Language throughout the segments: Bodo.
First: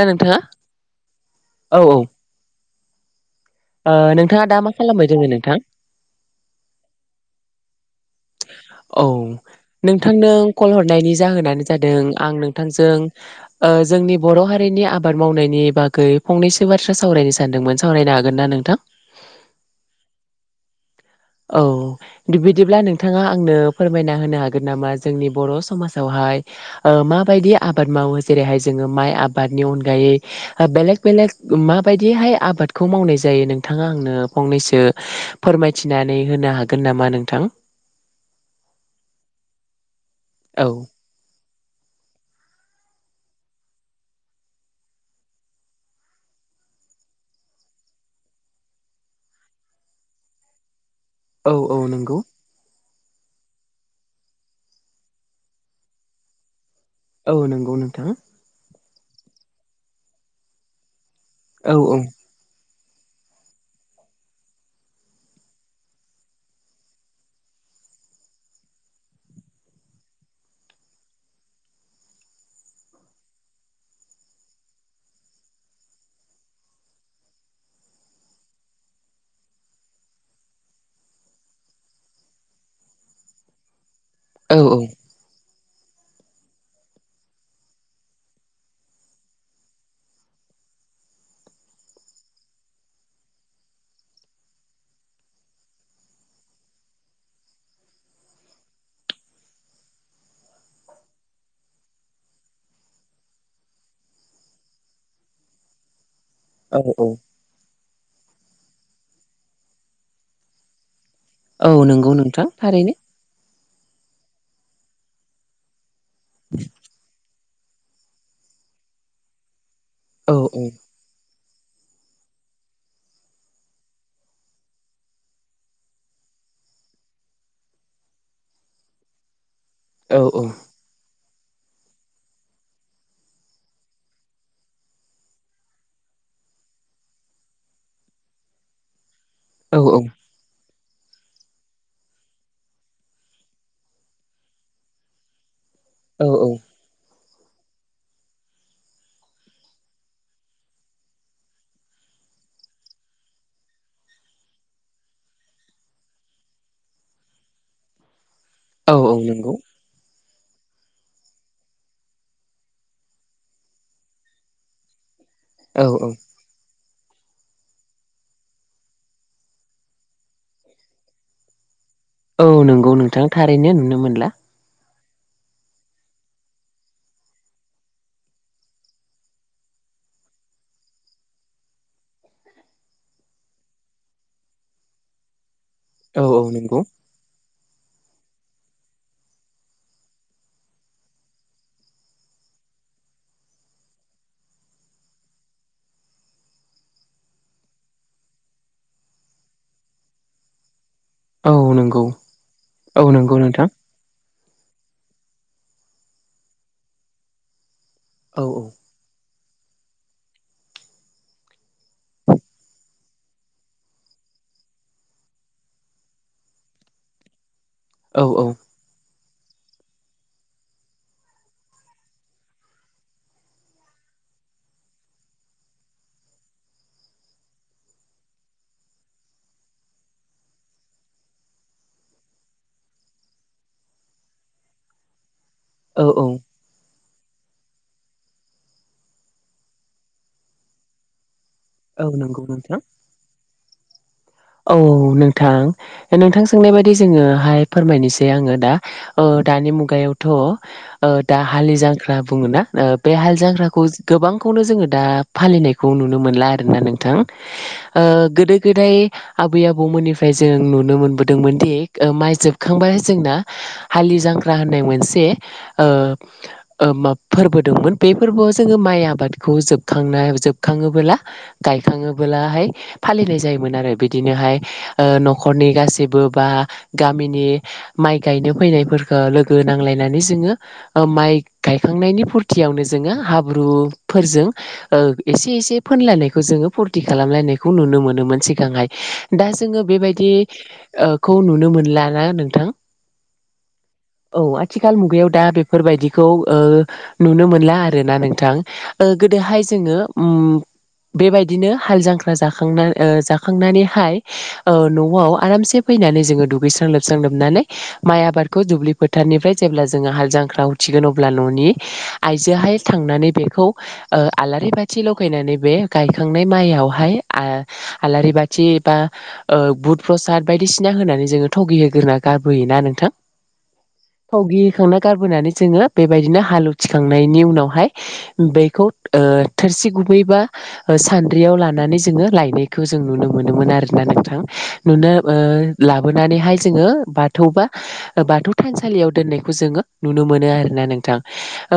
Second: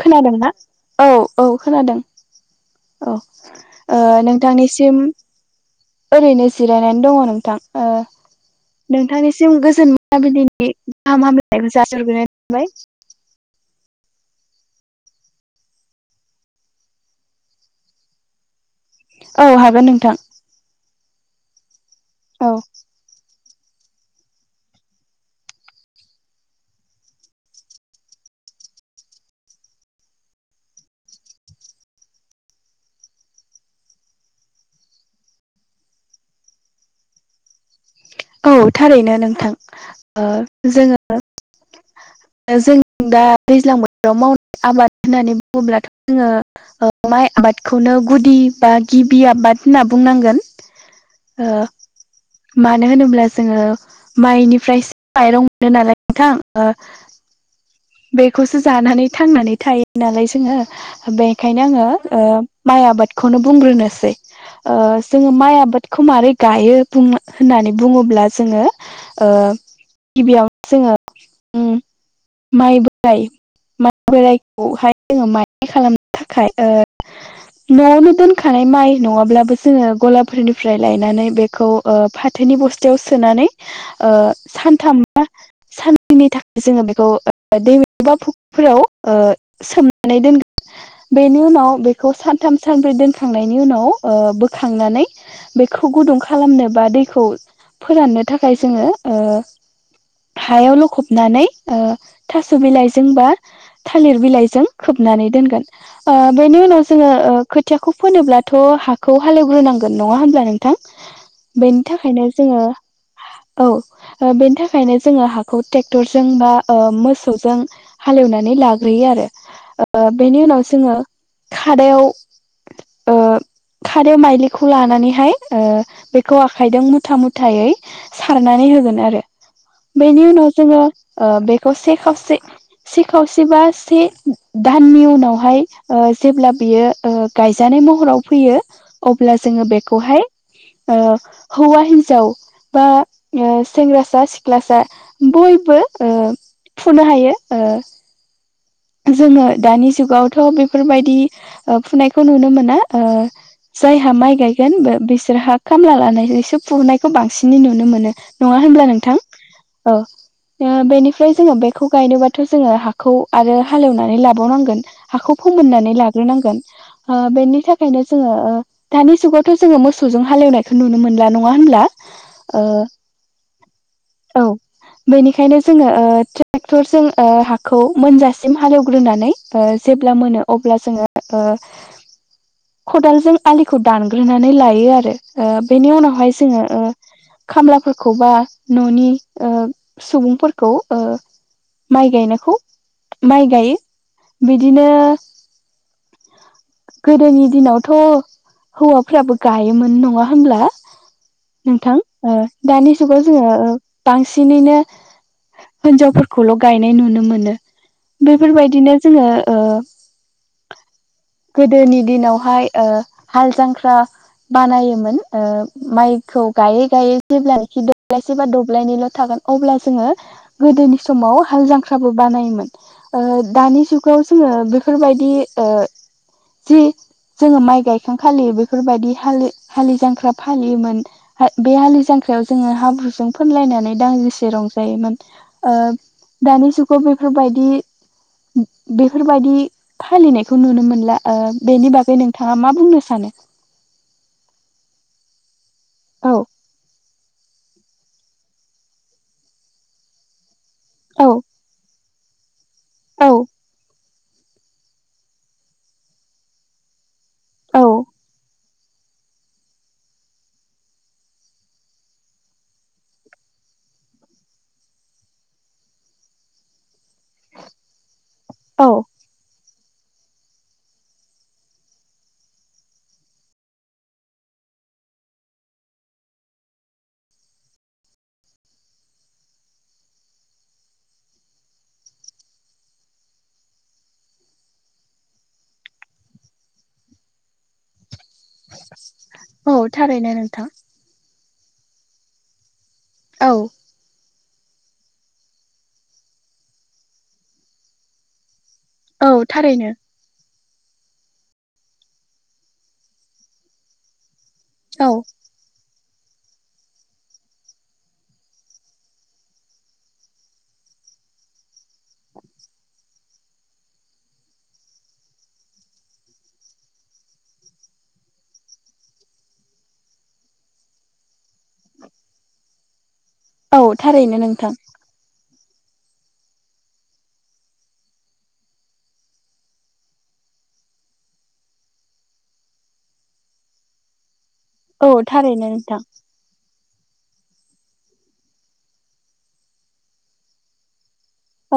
खोनादोंना औ- औ खोनादों औ ओ नोंथाङा दा मा नोंथांनिसिम खालामबाय दोङो नोंथां? ओरैनो जिरायनानै दङ नोंथां ओ [inaudible] औ नोंथांनिसिम गोजोन नोंथां नों मोनाबिलिनि कल हरनायनि गाहाम जाहोनानो हामलायनायखौ जादों जासिहरग्रोनाय आं थाबाय नोंथांजों जोंनि बर' हारिनि आबाद मावनायनि बागै फंनैसो बाथ्रा सावरायनो सानदोंमोन सावरायनो हागोन ना नोंथां? औ हागोन नोंथां औ औ बिदिब्ला नोंथाङा आनो फोरमायना होनो हागोन नामा जोंनि बर' समाजावहाय माबायदि आबाद मावो जेर जेरैहाय जोङो माइ आबादनि अनगायै बेलेग बेलेग माबायदिहाय आबादखौ मावनाय जायो नोंथाङा आंनो फंनैसो फोरमायथिनानै होनो हागोन नामा नोंथां औ थारैनो नोंथां ओ औ जोङो जों दा दैज्लां बोथोराव मावनाय आबाद होननानै बुङोब्लाथ' जोङो माइ आबादखौनो गुदि बा गिबि आबाद होनना बुंनांगोन ओ औ औ नंगौ मानो होनोब्ला जोङो माइनिफ्रायसो माइरं मोनो नालाय नोंथां औ नंगौ नोंथां बेखौसो जानानै थांनानै थायो नालाय जोङो बेखायनो औ औ आंङो माइ आबादखौनो बुंग्रोनोसै जोंङो माइ आबादखौ मारोरै गायो बुं होननानै नानै बुङोब्ला जोंङो गिबियावनो जोंङो माइ बोराय माइ बोरायखौहाय जोंङो माइ खालामनो थाखाय न'आवनो दोनखानाय माइ नङाब्लाबो जोंङो गलाफोरनिफ्राय लायनानै बेखौ फ फाथोनि बस्थायाव सोनानै ओ औ सानथामा साननैनि थाखाय जोंङो बेखौ दैमा बा फुख्रिफोराव ओ सोमनानै दोनगोन बेनि उनाव बेखौ सानथाम सानब्रै दोनखांनायनि उनाव बोखांनानै बेखौ फु गुदुं खालामनो बा दैखौ फोराननो थाखाय जोंङो हायावल' खबनानै थास' बिलाइजों बा थालिर बिलाइजों खोबनानै दोनगोन बेनि औ उनाव औ जोंङो खोथियाखौ फोनोब्लाथ' हाखौ हालेवग्रोनांगोन नंङा होमब्ला नोंथां बेनि औ नंगौ थाखायनो नोंथां जोंङो थारैनो औ बेनि थाखायनो जोंङो हाखौ ट्रेक्टरजों बा मोसौजों हालेवनानै लाग्रोयो आरो औ बेनि उनाव जोंङो खादायाव [inaudible] खारै माइलिखौ लानानैहाय बेखौ आखाइजों मुथा मुथायै सारनानै औ बेनि उनाव जोंङो बेखौ से खावसे से खावसे बा से दाननि उनावहाय जेब्ला बियो गायजानाय महराव फैयो अब्ला जोङो औ बेखौहाय हौवा हिनजाव बा सेंग्रासा सिख्लासा बयबो औ औ नो हायो जोंङो दानि जुगावथ' बेफोरबायदि फुनायखौ नुनो मोना जायहा माइ गायगोन बिसोरहा खामला लानायसो फुरनायखौ बांसिनै नुनो मोनो नङा होनब्ला औ औ नोंथां नंगौ औ बेनिफ्राय जोंङो बेखौ गायनोबाथ' जोंङो हाखौ आरो हालेवनानै लाबावनांगोन हाखौ औ फोमोननानै लाग्रोनांगोन बेनि थाखायनो जोङो दानि जुगावथ' जोङो मोसौजों हालेवनायखौ नुनो मोनला नंङा होनब्ला औ ओ नंगौ नोंथां थारैनो नुनो मोनला औ बेनिखायनो जोंङो ट्रेक्टरजों हाखौ मोनजासिम हालेवग्रोनानै जेब्ला मोनो अब्ला जोंङो खदालजों आलिखौ दानग्रोनानै लायो आरो बेनि औ उनावहाय औ जोंङो नंगौ खामलाफोरखौ बा न'नि ओ सुबुंफोरखौ ओ माइ गायनायखौ माइ गायो बिदिनो गोदोनि दिनावथ' हौवाफ्राबो गायोमोन नङा होनब्ला? औ नोंथां नंगौ ओ दानि औ जुगाव नंगौ जोङो नोंथां ओ बांसिन बांसिनैनो हिनजावफोरखौल' गायनाय नुनो मोनो। औ बेफोरबायदिनो जोङो ओ [inaudible] गोदोनि दिनावहाय हाल जांख्रा बानायोमोन ओ माइखौ गायै गायै जेब्ला औ खिदब्लायसे बा औ दब्लायनल' थागोन अब्ला जोङो गोदोनि समाव हाल जांख्राबो बानायोमोन। ओ दानि जुगाव जोङो बेफोरबायदि ओ जि जोङो माइ गायखां फालियो बेफोरबायदि हा हालि जांख्रा फालियोमोन। बे हालि जांख्रा जांख्रायाव जोङो हाब्रुजों फानलायनानै दांजेसे रंजायोमोन। ओ औ औ दानि जुगाव बेफोरबायदि बिदि बेफोरबायाददि फालिनायखौ नुनो मोनला। ओ बेनि औ बागै नंगौ नोंथाङा नोंथां मा बुंनो सानो? औ नोंथां। औ नोंथां सोंनाय बायदि जोङोहाय फोरमायनोसै आङो दा ओ दानि मुगायावथ' औ दा हालि जांख्रा बुङो ना बे औ हाल जांख्राखौ गोबांखौनो जोङो दा फालिनायखौ नुनो मोनला आरोना नोंथां। औ ओ गोदो गोदाय आबै आबौमोननिफ्राय जों नुनो मोनबोदोंमोन दि माइ जोबखांबा जोंना हालि जांख्रा होननाय मोनसे ओ फोरबो दंमोन। बे फोरबोआव जोङो औ माइ आबादखौ जोब खांनाय जोबखाङोबोला गायखाङोबोलाहाय फालिनाय जायोमोन आरो। बिदिनोहाय ओ न'खरनि गासिबो बा गामिनि माइ गायनो फैनाय फोरखौ लोगो नांलायनानै जोङो माइ गायखांनायनि फुरथियावनो जोङो हाब्रु फोरजों एसे एसे फोनलायनायखौ जोङो फुरथि खालामलायनायखौ नुनो मोनोमोन सिगांहाय। दा औ जोङो थारैनो नोंथां बेबायदिखौ नुनो मोनलाना नोंथां? औ। औ। आथिखाल मुगायाव दा बेफोरबायदिखौ ओ नुनो मोनला आर ना नोंथां। ओ औ गोदोहाय थारैनो जोङो उम बेबायदिनो हाल जांख्रा जाखांना ओ जाखां नानैहाय औ न'आव आरामसे फैनानै जोङो दुगैस्रां लोबस्रां लोबनानै माइ आबादखौ दुब्लि फोथारनिफ्राय जेब्ला, जोङो हाल जांख्रा थागोन अब्ला न'नि आइजोहाय थांनानै बेखौ ओ आलारि बाथि लगायनानै बे गायखांनाय माइयावहाय आ आलारि बाथि बा बुध प्रसाद बायदिसिना होनानै जोङो थगि होग्रोना गारबोयोना नोंथां? औ थारैनो थाव नोंथां गिखांना गारबोनानै जोङो बेबायदिनो हालौवथिखांनायनि उनावहाय बेखौ थोरसि गुबैबा सानद्रियाव लानानै जोङो लायनायखौ जों नुनो मोनोमोन आरोना नोंथां। औ नुनो ओ थारैनो नोंथां लाबोनानैहाय जोङो बाथौ बा बाथौ थानसालियाव दोननायखौ जोङो नुनो मोनो आरोना नोंथां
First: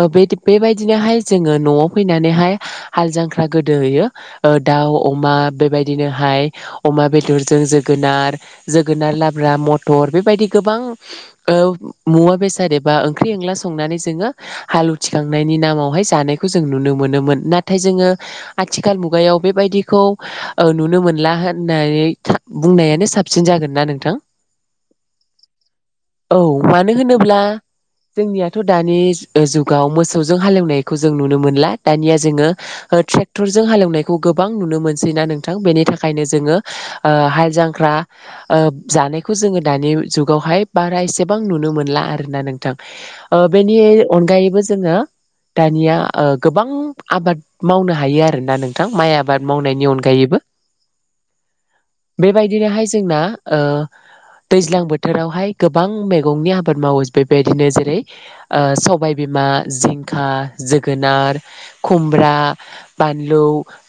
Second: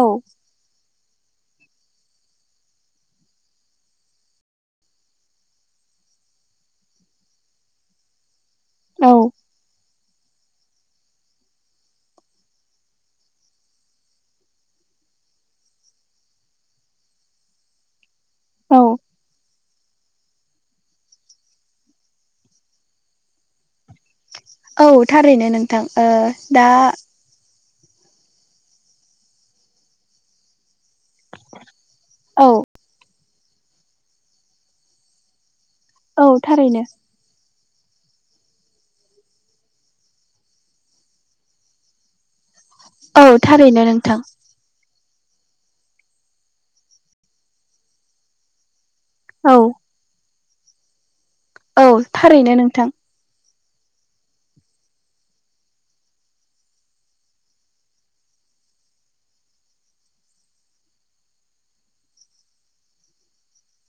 औ बे बेबायदिनोहाय जोङो न'आव फैनानैहाय हाल जांख्रा गोदोहयो दाउ, अमा बेबायदि बिदिनोहाय अमा बेदरजों जोगोनार, औ जोगोनार लाब्रा, मथ मटर बेबायदि गोबां ओ मुवा बेसाद एबा ओंख्रि एंला संनानै जोङो हालि आलुथिखांनायनि नामावहाय जानायखौ जों नुनो मोनोमोन। नाथाय जोङो औ आथिखाल मुगायाव बेबायदिखौ औ नुनो मोनला होननानै बुंनायानो साबसिन जागोन नना नोंथां? औ थारैनो नोंथां ओ नोंथा औ दा मानो होनोब्ला जोंनियाथ' दानि जुगाव मोसौजों हालेवनाय खौ जों नुनो मोनला दानिया जोङो औ ट्रेक्टर जों हालेवनायखौ गोबां नुनो मोनसै ना नों थां बेनि थाखायनो औ जोङो थारैनो ओ हालजां ख्रा जानायखौ जोङो दानि जुगावहाय बारा एसेबां नुनो मोनला आरोना नों थां औ ओ बेनि थारैनो नोंथां अनगायैबो जोङो दानिया ओ गोबां आबाद मावनो हायो आरोना नों थां माइ आबाद औ मावनायनि अनगायैबो। औ थारैनो बेबायदिनोहाय नोंथां जोंना ओ दैज्लां बोथोरावहाय गोबां मैगंनि आबाद मावो बेबायदिनो जेरै ओ सबाय बि मा जिंखा जोगोनार खुमब्रा बानलु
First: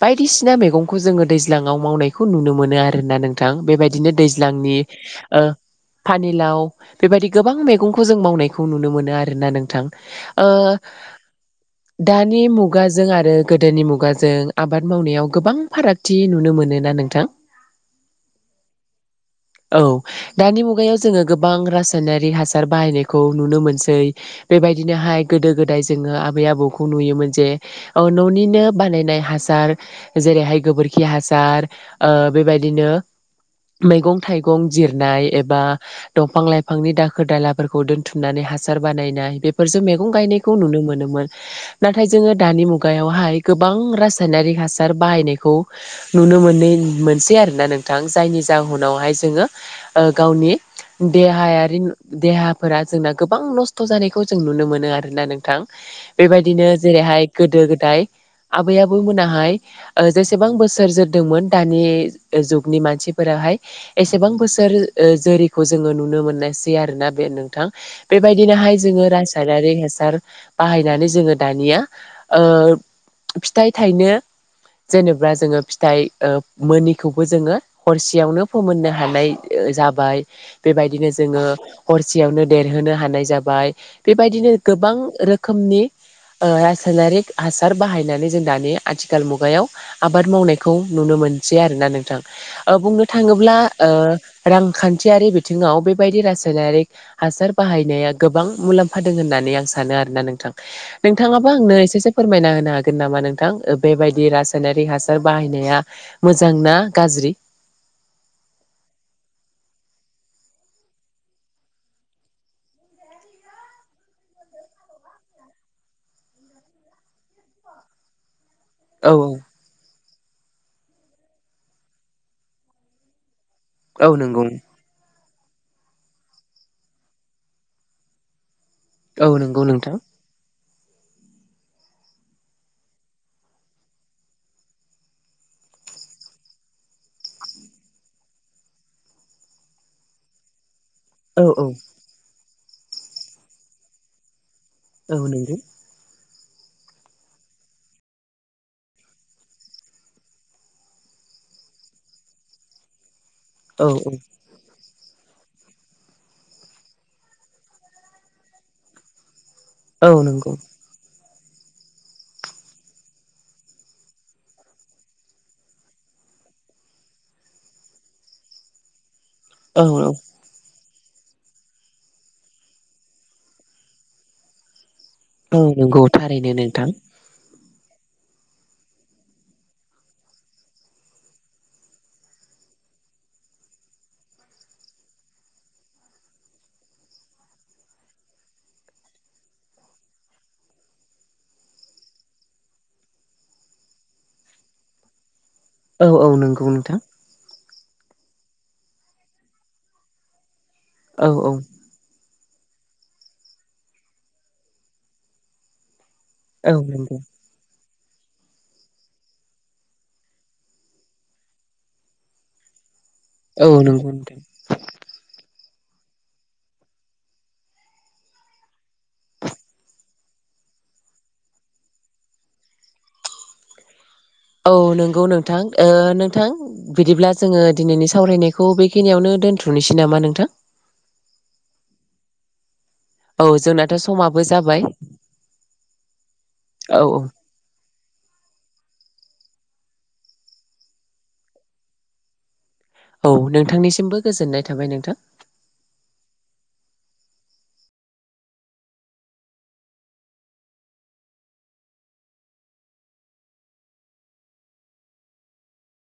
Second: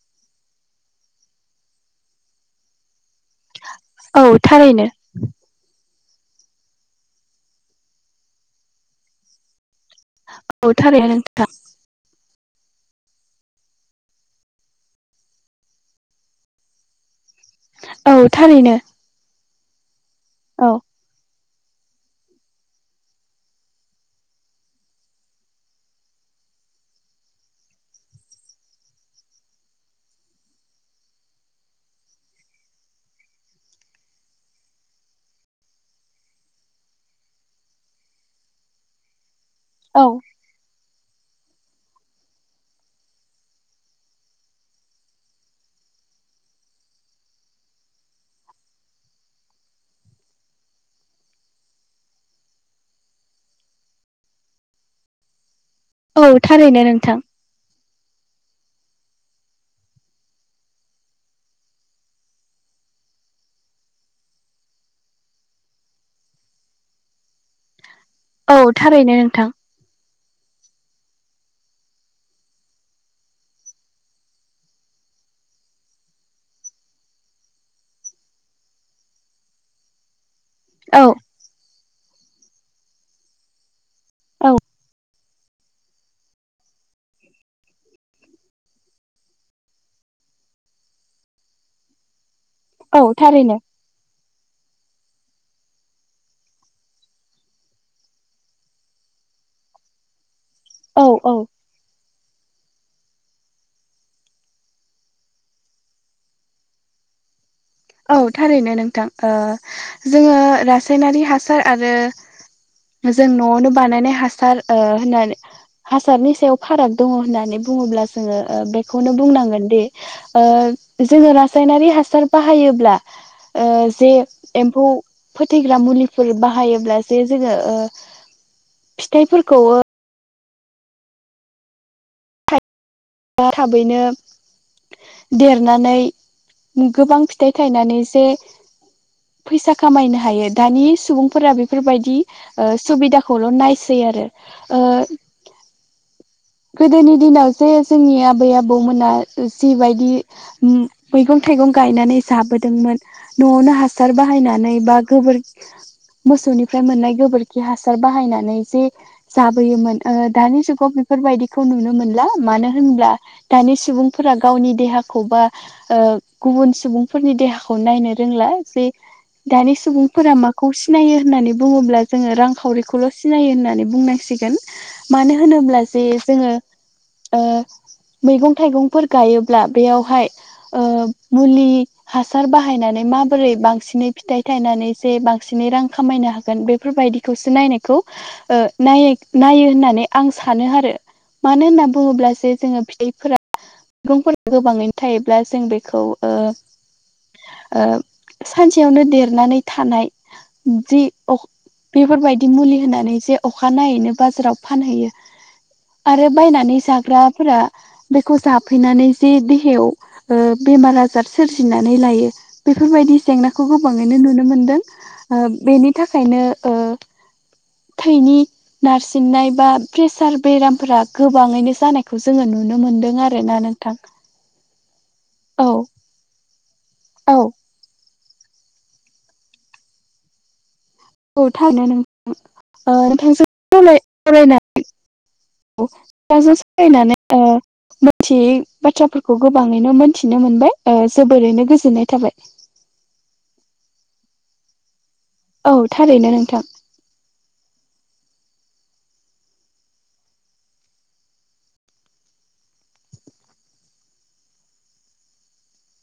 बायदिसि ना मैगंखौ जों दै ज्लांआव मावनायखौ नुनो मोनो आरोना नोंथां बेबायदिनो औ दैज्लांनि थारैनो ओ पानिलाव बेबायदि गोबां मैगंखौ जों मावनायखौ नुनो मोनो आरोना नोंथां। औ थारैनो नोंथां। नि मुगाजों आरो गोदोनि मुगाजों आबाद मावनायाव गोबां फाराग थि नुनो मोनो ना नोंथां। औ थारैनो। औ दानि औ मुगायाव जोङो गोबां रासायनारि हासार बाहायनायखौ नुनो मोनसै बेबायदिनोहाय गोदो गोदाय जोङो आबै आबौखौ नुयोमोन जे औ न'निनो बानायनाय हासार जेरैहाय गोबोर खि हासार बेबायदिनो मैगं थाइगं जिरनाय एबा दंफां लाइफांनि दाखोर दालाफोरखौ दोनथुमनानै हासार बानायनाय बेफोरजों औ मैगं गायनायखौ नुनो मोनो मोन नाथाय जोङो दानि मुगायावहाय गोबां रासायनारि हासार बाहायनायखौ नुनो मोनै मोनसै आरोना नोंथां जायनि जाहोनावहाय जोङो गावनि देहायारि देहाफोरा जोंना गोबां नस्थ' जानायखौ जों नुनो मोनो आरोना नोंथां। औ बेबायदिनो थारैनो नोंथां जेरैहाय गोदो गोदाय आबै आबौ मोनाहाय ओ जेसे बां बोसोर जोरदोंमोन दानि जुगनि मानसिफोराहाय एसेबां बोसोर जो रैखौ जोङो नुनो मोननायसै आरोना बे नोंथां औ बेबायदिनोहाय जोङो थारैनो नोंथां रासायनारि हासार बाहायनानै जोङो दानिया ओ फिथाइ थाइनो जेनेबा जोङो फिथाइ मोनिखौबो जोङो हरसेयावनो फोमोननो हानाय जा बाय। औ बेबायदिनो जोङो हरसेयावनो देरहोनो हानाय जाबाय औ बेबायदिनो गोबां रोख खोमनि रासायनारिक हासार बाहायनानै जों दानि आथिखाल मुगायाव आबाद मावनायखौ नुनो मोनसै आरोना नोंथां औ बुंनो थाङोब्ला थारैनो ओ रांखान्थियारि बिथिङाव बेबायदि रासायनारिक हासार बाहायनाया गोबां मुलाम्फा दों होनना नै आं सानो आरोना नोंथां। औ औ नोंथाङाबो आंनो एसेसो फोरमायना होनो हागोन नामा नोंथां बेबायदि रासा यनारि हासार बाहायनाया मोजांना गाज्रि। औ थारैनो नोंथां ओ जोङो रासायनारि हासार आरो जों न'आवनो बानायनाय हासार ओ होननानै हासारनि सायाव फाराग दङ होननानै बुङोब्ला जोङो औ बेखौनो औ बुंनांगोन दि ओ जोङो रासायनारि हासार बाहा हायोब्ला ओ जे औ नंगौ एम्फौ फोथैग्रा मुलिफोर बाहायोब्लासो जे जोङो ओ औ फिथाइफोरखौ नंगौ नोंथां। [unintelligible] थाबैनो देरनानै गोबां फिथाइ थायनानै जे फैसा खामायनो हायो। दानि औ सुबुंफोरा औ बेफोरबायदि सुबिदाखौल' नायसै आरो ओ औ नोंथां गोदोनि दिनाव जे जोंनि आबै - आबौमोना जिबायदि मै-मैगं थाय थाइगं गायनानै जाबोदोंमोन न'आवनो औ हासार औ बाहायनानै बा गोबोर मोसौनिफ्राय मोननाय गोबोरखि हासार बाहायनानै जे जाबोयोमोन औ ओ नंगौ दानि जुगाव बेफोरबायदिखौ नुनो मोनला मानो होनब्ला दानि सुबुंफोरा गावनि देहाखौ बा ओ गुबुन सुबुंफोरनि देहाखौ नायनो रोंला जे दानि औ सुबुंफोरा मा खौसे सिनायो होननानै बुङोब्ला जोंङो रांखावरिखौल' सिनायो होननानै बुंनांसिगोन मानो औ होनोब्ला नंगौ थारैनो नोंथां औ मैगं - थाइगंफोर गायोब्ला बेयावहाय ओ मुलि हासार बाहायनानै माबोरै बांसिनै फिथाइ थायनानै जे बांसिनै रां खामायनो हागोन बेफोरबायदिखौ नायनायखौ ओ नायो नायो होननानै आं सानो मानो होनना बुङोब्ला जे जोंङो फिथाइफोरा मैगंफोरा गोबाङैनो थायोब्ला जों बेखौ औ औ ओ नंगौ नोंथां ओ सानसेयावनो देरनानै थानाय जि औ अ औ बेफोरबायदि बि मुलि होनानै जे अखा नायैनो बाजाराव फानहैयो आरो औ बायनानै नंगौ जाग्राफोरा बेखौ जाफैनानै जे देहायाव ओ बेमार - आजार सोरजिनानै लायो बे बेफोरबायदि जेंनाखौ औ नंगौ गोबांङैनो नोंथां नुनो मोनदों बेनि थाखायनो ओ थैनि नारसिननाय बा प्रेसार बेरामफोरा गोबाङैनो जानायखौ जोंङो नुनो मोनदों आरोना नोंथां औ नंगौ नोंथां औ ओ नोंथां बिदिब्ला औ जोङो दिनैनि सा सावरायनायखौ बेखिनियावनो दोनथ'नोसै नामा नोंथां औ थारैनो नोंथां नोंथांजों [unintelligible] औ जोंनाथ' समाबो जाबाय नोंथांजों औ सावरायनानै ओ औ मिथियै बाथ्राफोरखौ गोबाङैनो मोनथिनो मोनबाय ओ जोबोरैनो गोजोननाय थाबाय औ नोंथांनिसिमबो गोजोननाय थाबाय नोंथां औ थारैनो नोंथां